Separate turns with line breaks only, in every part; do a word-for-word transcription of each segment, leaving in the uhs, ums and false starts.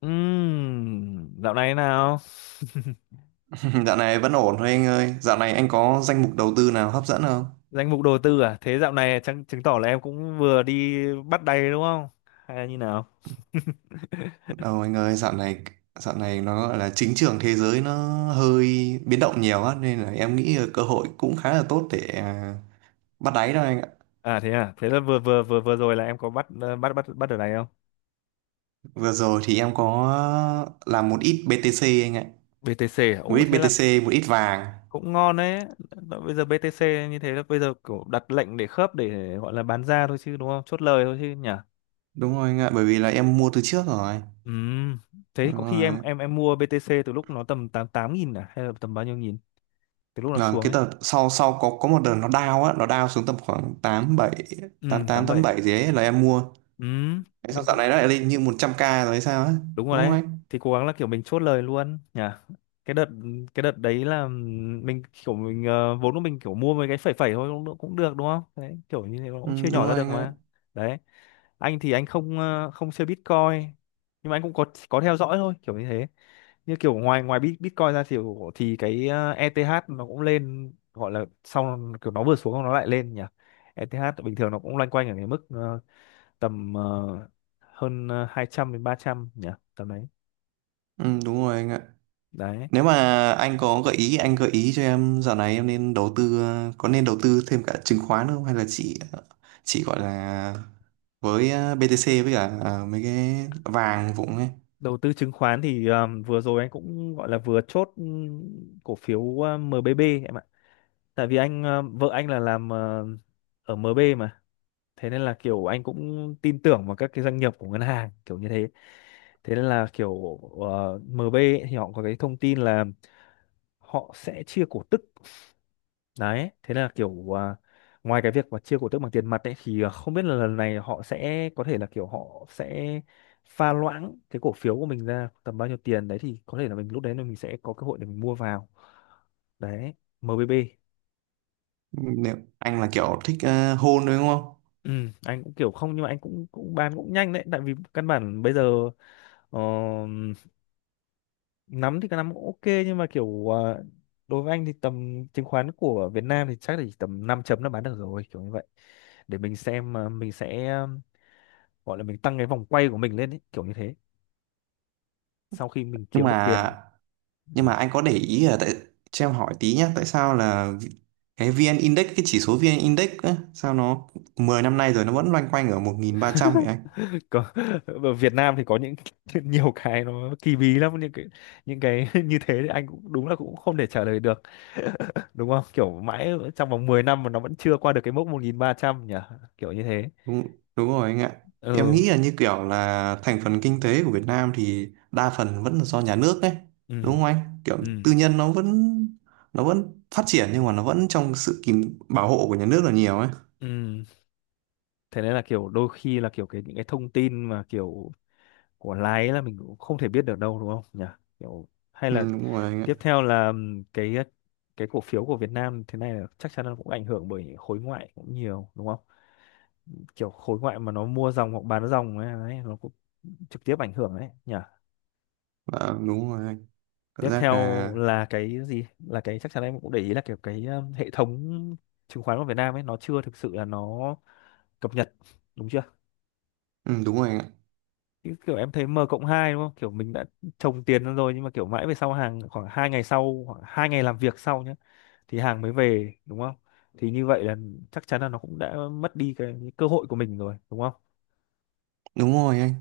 Ừm, dạo này thế nào?
Dạo này vẫn ổn thôi anh ơi. Dạo này anh có danh mục đầu tư nào hấp dẫn không?
Danh mục đầu tư à? Thế dạo này chắc chứng tỏ là em cũng vừa đi bắt đầy đúng không? Hay là như nào?
Đâu anh ơi, dạo này dạo này nó gọi là chính trường thế giới nó hơi biến động nhiều á nên là em nghĩ cơ hội cũng khá là tốt để à, bắt đáy đó anh ạ.
À thế à, thế là vừa vừa vừa vừa rồi là em có bắt ờ, bắt bắt bắt ở này không?
Vừa rồi thì em có làm một ít bê tê xê anh ạ.
bê tê xê à? Ồ
Một ít
thế là
bê tê xê, một ít vàng.
cũng ngon đấy. Bây giờ bi ti xi như thế là bây giờ kiểu đặt lệnh để khớp để gọi là bán ra thôi chứ đúng không? Chốt lời thôi chứ nhỉ?
Đúng rồi anh ạ, bởi vì là em mua từ trước rồi.
Ừm, thế
Đúng
có khi em
rồi.
em em mua bê tê xê từ lúc nó tầm tám tám nghìn à hay là tầm bao nhiêu nghìn? Từ lúc nó
Là
xuống
cái
ấy.
tờ sau sau có có một đợt nó down á, nó down xuống tầm khoảng 8
Ừm,
tám tám
bảy.
87 gì ấy là em mua.
Ừm,
Thế sao
mình
dạo
cũng
này nó lại lên như một trăm ca rồi hay sao á?
đúng rồi
Đúng không
đấy,
anh?
thì cố gắng là kiểu mình chốt lời luôn nhỉ. Cái đợt cái đợt đấy là mình kiểu mình, ờ, vốn của mình kiểu mua mấy cái phẩy phẩy thôi, cũng cũng được đúng không đấy, kiểu như thế nó cũng
Ừ,
chia
đúng
nhỏ ra
rồi
được
anh ạ.
mà. Đấy, anh thì anh không, ờ, không chơi Bitcoin, nhưng mà anh cũng có có theo dõi thôi kiểu như thế, như kiểu ngoài ngoài Bit- Bitcoin ra thì thì cái, ờ, ê tê hát nó cũng lên, gọi là sau kiểu nó vừa xuống nó lại lên nhỉ. ê tê hát bình thường nó cũng loanh quanh ở cái mức, ờ, tầm, ờ, hơn, ờ, hai trăm đến ba trăm nhỉ, tầm đấy
Ừ, đúng rồi anh ạ.
đấy.
Nếu mà anh có gợi ý, anh gợi ý cho em dạo này em nên đầu tư, ờ, có nên đầu tư thêm cả chứng khoán không? Hay là chỉ ờ, chỉ gọi là với ờ, bê tê xê với cả ờ, mấy cái vàng vụng ấy.
Đầu tư chứng khoán thì um, vừa rồi anh cũng gọi là vừa chốt um, cổ phiếu uh, em bê bê em ạ, tại vì anh um, vợ anh là làm uh, ở em bê mà, thế nên là kiểu anh cũng tin tưởng vào các cái doanh nghiệp của ngân hàng kiểu như thế. Thế nên là kiểu uh, em bê ấy thì họ có cái thông tin là họ sẽ chia cổ tức. Đấy, thế là kiểu à, ngoài cái việc mà chia cổ tức bằng tiền mặt ấy thì à, không biết là lần này họ sẽ có thể là kiểu họ sẽ pha loãng cái cổ phiếu của mình ra tầm bao nhiêu tiền đấy, thì có thể là mình lúc đấy là mình sẽ có cơ hội để mình mua vào. Đấy, em bê bê.
Nếu anh là kiểu thích uh, hôn đúng không?
Ừ, anh cũng kiểu không, nhưng mà anh cũng cũng bán cũng nhanh đấy, tại vì căn bản bây giờ, ờ, nắm thì cái nắm cũng ok, nhưng mà kiểu à, đối với anh thì tầm chứng khoán của Việt Nam thì chắc là chỉ tầm năm chấm là bán được rồi, kiểu như vậy, để mình xem à, mình sẽ gọi là mình tăng cái vòng quay của mình lên ấy, kiểu như thế, sau khi mình
Nhưng
kiếm được
mà
tiền.
nhưng
Ừ.
mà anh có để ý là tại cho em hỏi tí nhá, tại sao là vi- cái vê en Index, cái chỉ số vê en Index á, sao nó mười năm nay rồi nó vẫn loanh quanh ở một nghìn ba trăm vậy anh?
Có, ở Việt Nam thì có những nhiều cái nó kỳ bí lắm, những cái những cái như thế thì anh cũng đúng là cũng không thể trả lời được, đúng không, kiểu mãi trong vòng mười năm mà nó vẫn chưa qua được cái mốc một nghìn ba trăm nhỉ, kiểu như thế.
Đúng đúng rồi anh ạ. Em
Ừ.
nghĩ là như kiểu là thành phần kinh tế của Việt Nam thì đa phần vẫn là do nhà nước đấy
Ừ.
đúng không anh? Kiểu
Ừ.
tư nhân nó vẫn nó vẫn phát triển nhưng mà nó vẫn trong sự kìm bảo hộ của nhà nước là nhiều ấy.
Ừ. Thế nên là kiểu đôi khi là kiểu cái những cái thông tin mà kiểu của lái là mình cũng không thể biết được đâu, đúng không nhỉ, kiểu hay
Ừ,
là
đúng rồi anh
tiếp
ạ.
theo là ừm, cái cái cổ phiếu của Việt Nam thế này là chắc chắn là cũng ảnh hưởng bởi khối ngoại cũng nhiều đúng không, kiểu khối ngoại mà nó mua dòng hoặc bán dòng ấy, đấy, nó cũng trực tiếp ảnh hưởng đấy nhỉ.
Dạ, đúng rồi anh. Cảm
Tiếp
giác
theo
là
là cái gì là cái chắc chắn em cũng để ý là kiểu cái um, hệ thống chứng khoán của Việt Nam ấy nó chưa thực sự là nó cập nhật, đúng chưa?
ừ, đúng rồi anh ạ.
Chứ kiểu em thấy M cộng hai đúng không? Kiểu mình đã trồng tiền ra rồi nhưng mà kiểu mãi về sau hàng khoảng hai ngày sau, khoảng hai ngày làm việc sau nhé, thì hàng mới về đúng không? Thì như vậy là chắc chắn là nó cũng đã mất đi cái, cái cơ hội của mình rồi, đúng không?
Đúng rồi anh.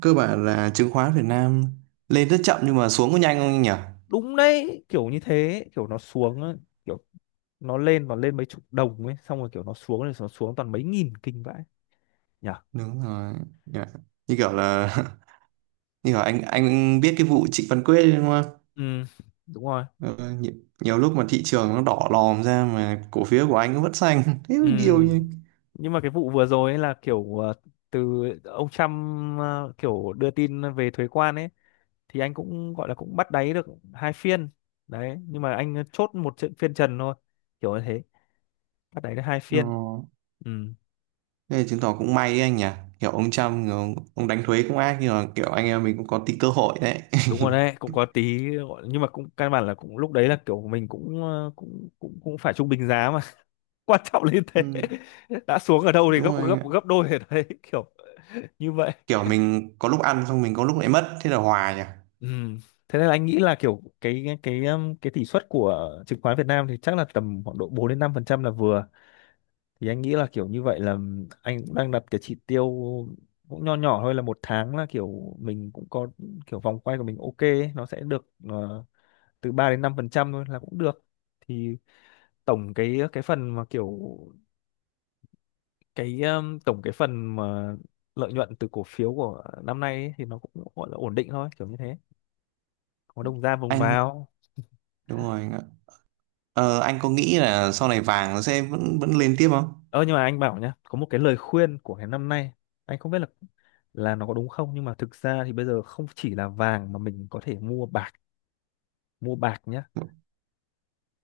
Cơ bản là chứng khoán Việt Nam lên rất chậm nhưng mà xuống có nhanh không anh nhỉ?
Đúng đấy, kiểu như thế, kiểu nó xuống á, kiểu nó lên nó lên mấy chục đồng ấy, xong rồi kiểu nó xuống, rồi nó xuống toàn mấy nghìn kinh vãi nhỉ.
Đúng rồi. Dạ. Như kiểu là như kiểu anh anh biết cái vụ Trịnh Văn Quyết đấy đúng không?
Ừ, đúng rồi.
Ờ, nhiều, nhiều lúc mà thị trường nó đỏ lòm ra mà cổ phiếu của anh nó vẫn xanh. Thế
Ừ.
mới điều nhỉ.
Nhưng mà cái vụ vừa rồi ấy là kiểu, ờ, từ ông Trump ờ, kiểu đưa tin về thuế quan ấy, thì anh cũng gọi là cũng bắt đáy được hai phiên đấy, nhưng mà anh chốt một trận phiên trần thôi, kiểu như thế, bắt đáy được hai
Ờ.
phiên. Ừ.
Thế là chứng tỏ cũng may đấy anh nhỉ. Kiểu ông Trump người ông, ông đánh thuế cũng ác nhưng mà kiểu anh em mình cũng có tí cơ hội đấy.
Đúng rồi đấy, cũng có tí gọi- nhưng mà cũng căn bản là cũng lúc đấy là kiểu mình cũng, ờ, cũng cũng cũng phải trung bình giá mà, quan trọng là như thế.
Ừ,
Đã xuống ở đâu thì gấp
đúng rồi anh
gấp
ạ.
gấp đôi ở đấy, kiểu như vậy.
Kiểu mình có lúc ăn xong mình có lúc lại mất thế là hòa nhỉ.
Ừ. Thế nên là anh nghĩ là kiểu cái cái cái um, cái tỷ suất của chứng khoán Việt Nam thì chắc là tầm khoảng độ bốn đến năm phần trăm là vừa. Thì anh nghĩ là kiểu như vậy là anh cũng đang đặt cái chỉ tiêu cũng nho nhỏ thôi, là một tháng là kiểu mình cũng có kiểu vòng quay của mình ok ấy, nó sẽ được, ờ, từ ba đến năm phần trăm thôi là cũng được. Thì tổng cái cái phần mà kiểu cái um, tổng cái phần mà lợi nhuận từ cổ phiếu của năm nay ấy, thì nó cũng gọi là ổn định thôi, kiểu như thế. Có đồng ra vùng
Anh
vào.
đúng rồi. Ờ, anh có nghĩ là sau này vàng nó sẽ vẫn vẫn lên tiếp không?
Ơ nhưng mà anh bảo nhá, có một cái lời khuyên của cái năm nay, anh không biết là là nó có đúng không, nhưng mà thực ra thì bây giờ không chỉ là vàng mà mình có thể mua bạc, mua bạc nhá,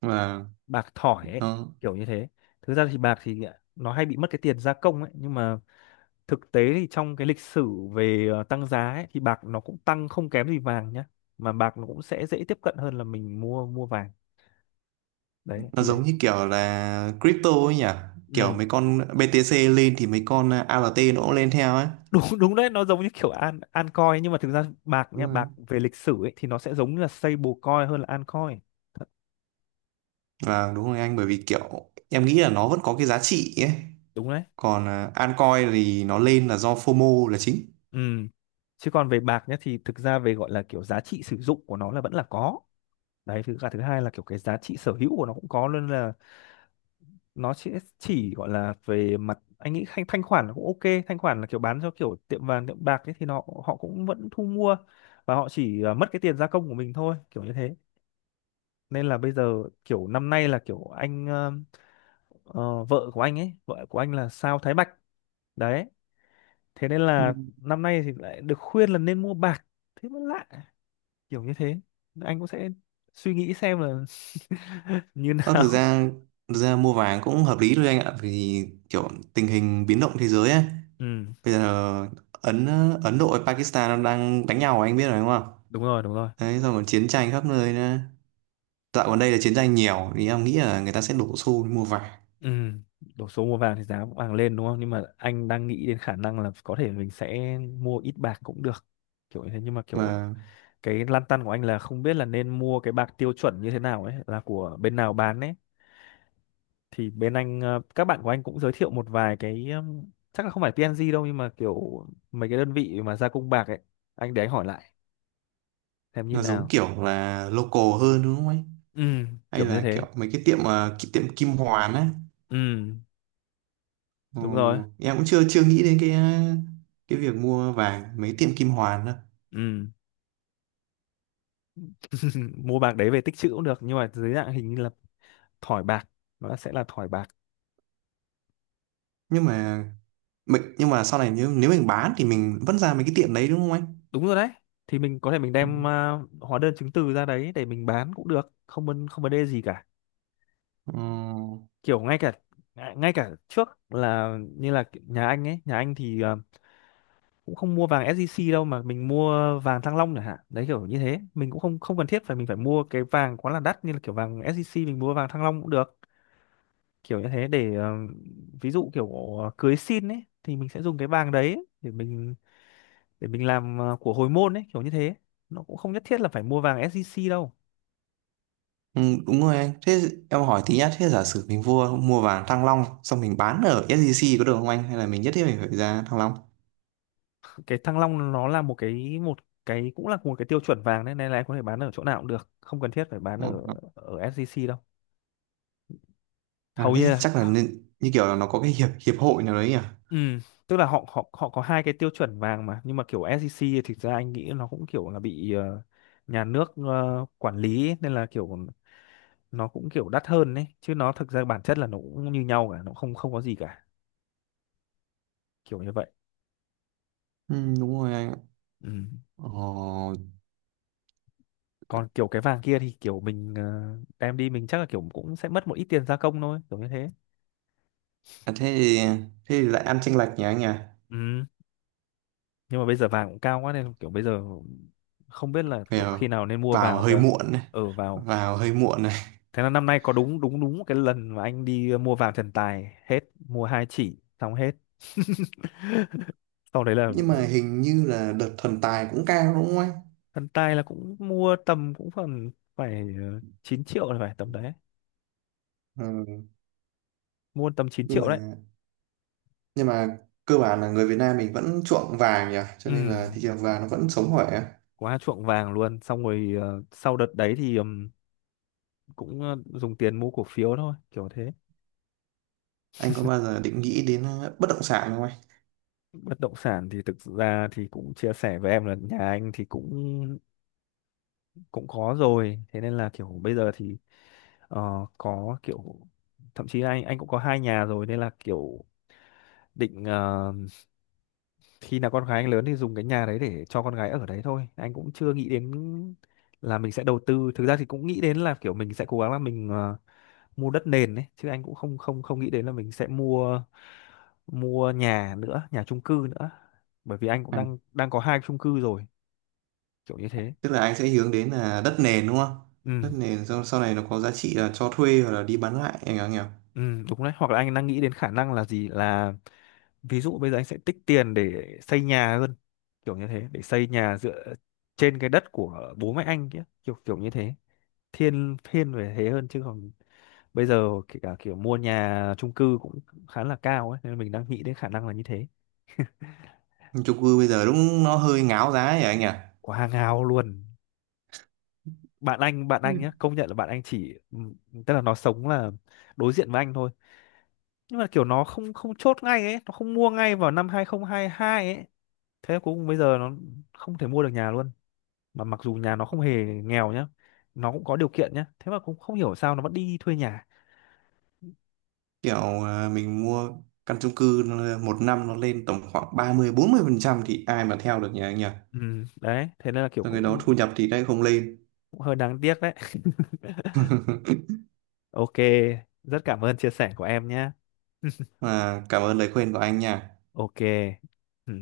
Mà
bạc thỏi ấy,
nó
kiểu như thế. Thực ra thì bạc thì à, nó hay bị mất cái tiền gia công ấy, nhưng mà thực tế thì trong cái lịch sử về, ờ, tăng giá ấy, thì bạc nó cũng tăng không kém gì vàng nhá, mà bạc nó cũng sẽ dễ tiếp cận hơn là mình mua mua vàng. Đấy
nó
thì anh.
giống như kiểu là crypto ấy nhỉ? Kiểu
Ừ.
mấy con bê tê xê lên thì mấy con an nó cũng lên theo ấy.
Đúng đúng đấy, nó giống như kiểu an an coin, nhưng mà thực ra bạc nhá,
Đúng rồi.
bạc về lịch sử ấy thì nó sẽ giống như là stablecoin hơn là an coin.
Và đúng rồi anh bởi vì kiểu em nghĩ là nó vẫn có cái giá trị ấy.
Đúng đấy.
Còn à, altcoin thì nó lên là do phô mô là chính.
Ừ. Chứ còn về bạc nhá thì thực ra về gọi là kiểu giá trị sử dụng của nó là vẫn là có đấy, thứ cả thứ hai là kiểu cái giá trị sở hữu của nó cũng có, nên là nó sẽ chỉ gọi là về mặt anh nghĩ thanh thanh khoản là cũng ok, thanh khoản là kiểu bán cho kiểu tiệm vàng tiệm bạc ấy thì nó họ cũng vẫn thu mua, và họ chỉ, ờ, mất cái tiền gia công của mình thôi, kiểu như thế, nên là bây giờ kiểu năm nay là kiểu anh, ờ, vợ của anh ấy vợ của anh là sao Thái Bạch đấy, thế nên
Ừ.
là năm nay thì lại được khuyên là nên mua bạc, thế mới lạ, kiểu như thế. Anh cũng sẽ suy nghĩ xem là như
Ờ, thực
nào.
ra thực ra mua vàng cũng hợp lý thôi anh ạ vì kiểu tình hình biến động thế giới ấy.
Ừ,
Bây giờ Ấn Ấn Độ và Pakistan nó đang đánh nhau anh biết rồi đúng không?
đúng rồi. Đúng rồi.
Đấy, xong còn chiến tranh khắp nơi nữa. Dạo gần đây là chiến tranh nhiều thì em nghĩ là người ta sẽ đổ xô đi mua vải
Ừ. Đổ số mua vàng thì giá vàng lên đúng không, nhưng mà anh đang nghĩ đến khả năng là có thể mình sẽ mua ít bạc cũng được, kiểu như thế, nhưng mà kiểu
và
cái lăn tăn của anh là không biết là nên mua cái bạc tiêu chuẩn như thế nào ấy, là của bên nào bán ấy. Thì bên anh, ờ, các bạn của anh cũng giới thiệu một vài cái ừm, chắc là không phải pê en giê đâu, nhưng mà kiểu mấy cái đơn vị mà gia công bạc ấy, anh để anh hỏi lại xem như
nó giống
nào.
kiểu là local hơn đúng không ấy?
Ừ.
Hay
Kiểu như
là
thế.
kiểu mấy cái tiệm à, cái tiệm Kim Hoàn á.
Ừ.
Ờ,
Đúng rồi.
em cũng chưa chưa nghĩ đến cái à, cái việc mua vàng mấy tiệm Kim Hoàn đâu.
Ừ. Mua bạc đấy về tích trữ cũng được, nhưng mà dưới dạng hình như là thỏi bạc, nó sẽ là thỏi bạc.
Nhưng mà mình nhưng mà sau này nếu nếu mình bán thì mình vẫn ra mấy cái tiệm đấy đúng không anh?
Đúng rồi đấy, thì mình có thể mình đem, ờ, hóa đơn chứng từ ra đấy để mình bán cũng được, không vấn không vấn đề gì cả,
Ừ.
kiểu ngay cả ngay ngay cả trước là như là nhà anh ấy nhà anh thì, ờ, cũng không mua vàng ét gi xê đâu, mà mình mua vàng Thăng Long chẳng hạn, đấy kiểu như thế, mình cũng không không cần thiết phải mình phải mua cái vàng quá là đắt như là kiểu vàng ét gi xê, mình mua vàng Thăng Long cũng được, kiểu như thế, để, ờ, ví dụ kiểu, ờ, cưới xin ấy thì mình sẽ dùng cái vàng đấy để mình để mình làm, ờ, của hồi môn ấy, kiểu như thế, nó cũng không nhất thiết là phải mua vàng ét gi xê đâu.
Ừ, đúng rồi anh. Thế em hỏi tí nhá, thế giả sử mình mua mua vàng Thăng Long xong mình bán ở ét gi xê có được không anh? Hay là mình nhất thiết mình phải ra Thăng Long?
Cái Thăng Long nó là một cái một cái cũng là một cái tiêu chuẩn vàng đấy, nên là em có thể bán ở chỗ nào cũng được, không cần thiết phải bán
Ờ,
ở
ờ.
ở ét gi xê đâu,
À,
hầu
thế
như là.
chắc là nên, như kiểu là nó có cái hiệp hiệp hội nào đấy nhỉ?
Ừ, tức là họ họ họ có hai cái tiêu chuẩn vàng mà, nhưng mà kiểu SEC thì thực ra anh nghĩ nó cũng kiểu là bị ờ, nhà nước ờ, quản lý ấy, nên là kiểu nó cũng kiểu đắt hơn đấy chứ, nó thực ra bản chất là nó cũng như nhau cả, nó không không có gì cả, kiểu như vậy.
Ừ, đúng rồi anh ạ.
Ừ.
Ờ,
Còn kiểu cái vàng kia thì kiểu mình ờ, đem đi, mình chắc là kiểu cũng sẽ mất một ít tiền gia công thôi, kiểu như thế.
à, thế thì, thế thì lại ăn chênh lệch nhỉ anh nhỉ?
Ừ. Nhưng mà bây giờ vàng cũng cao quá, nên kiểu bây giờ không biết là kiểu khi
Vào,
nào nên mua
vào
vào
hơi
cơ.
muộn này,
Ừ, vào.
vào hơi muộn này.
Thế là năm nay có đúng đúng đúng cái lần mà anh đi ờ, mua vàng thần tài hết, mua hai chỉ xong hết. Sau đấy là
Nhưng mà
dự-
hình như là đợt thần tài cũng cao đúng không anh?
thần tài là cũng mua tầm, cũng phần phải ờ, chín triệu là phải tầm đấy.
Ừ,
Mua tầm chín
nhưng
triệu đấy.
mà nhưng mà cơ bản là người Việt Nam mình vẫn chuộng vàng nhỉ, cho
Ừ,
nên là thị trường vàng nó vẫn sống khỏe.
quá chuộng vàng luôn. Xong rồi ờ, sau đợt đấy thì ừm, cũng ờ, dùng tiền mua cổ phiếu thôi, kiểu thế.
Anh có bao giờ định nghĩ đến ờ, bất động sản không anh?
Bất động sản thì thực ra thì cũng chia sẻ với em là nhà anh thì cũng cũng có rồi. Thế nên là kiểu bây giờ thì. Ờ, có kiểu thậm chí anh anh cũng có hai nhà rồi, nên là kiểu định ờ, khi nào con gái anh lớn thì dùng cái nhà đấy để cho con gái ở đấy thôi, anh cũng chưa nghĩ đến là mình sẽ đầu tư. Thực ra thì cũng nghĩ đến là kiểu mình sẽ cố gắng là mình ờ, mua đất nền đấy chứ, anh cũng không không không nghĩ đến là mình sẽ mua mua nhà nữa, nhà chung cư nữa, bởi vì anh cũng
À,
đang đang có hai chung cư rồi, kiểu như thế.
tức là anh sẽ hướng đến là đất nền đúng không? Đất
Ừ.
nền sau, sau này nó có giá trị là cho thuê hoặc là đi bán lại anh nhỉ?
Ừ, đúng đấy. Hoặc là anh đang nghĩ đến khả năng là gì, là ví dụ bây giờ anh sẽ tích tiền để xây nhà hơn, kiểu như thế, để xây nhà dựa trên cái đất của bố mẹ anh kia, kiểu kiểu như thế. Thiên thiên về thế hơn, chứ còn bây giờ kể cả kiểu mua nhà chung cư cũng khá là cao ấy, nên mình đang nghĩ đến khả năng là như thế.
Nhưng chung cư bây giờ đúng nó hơi ngáo giá ấy anh nhỉ?
Quá ngáo luôn. Bạn anh bạn anh nhá, công nhận là bạn anh chỉ ừm, tức là nó sống là đối diện với anh thôi, nhưng mà kiểu nó không không chốt ngay ấy, nó không mua ngay vào năm hai không hai hai ấy, thế cuối cùng bây giờ nó không thể mua được nhà luôn, mà mặc dù nhà nó không hề nghèo nhá, nó cũng có điều kiện nhá, thế mà cũng không hiểu sao nó vẫn đi thuê nhà.
Kiểu ờ, mình mua căn chung cư nó- một năm nó lên tầm khoảng ba mươi bốn mươi phần trăm thì ai mà theo được nhỉ anh nhỉ?
Ừ, đấy thế nên là kiểu
Rồi cái đó
cũng,
thu nhập thì lại không lên.
cũng hơi đáng tiếc đấy. Ok, rất cảm ơn chia sẻ của em nhé.
Mà cảm ơn lời khuyên của anh nha.
Ok. Ừ.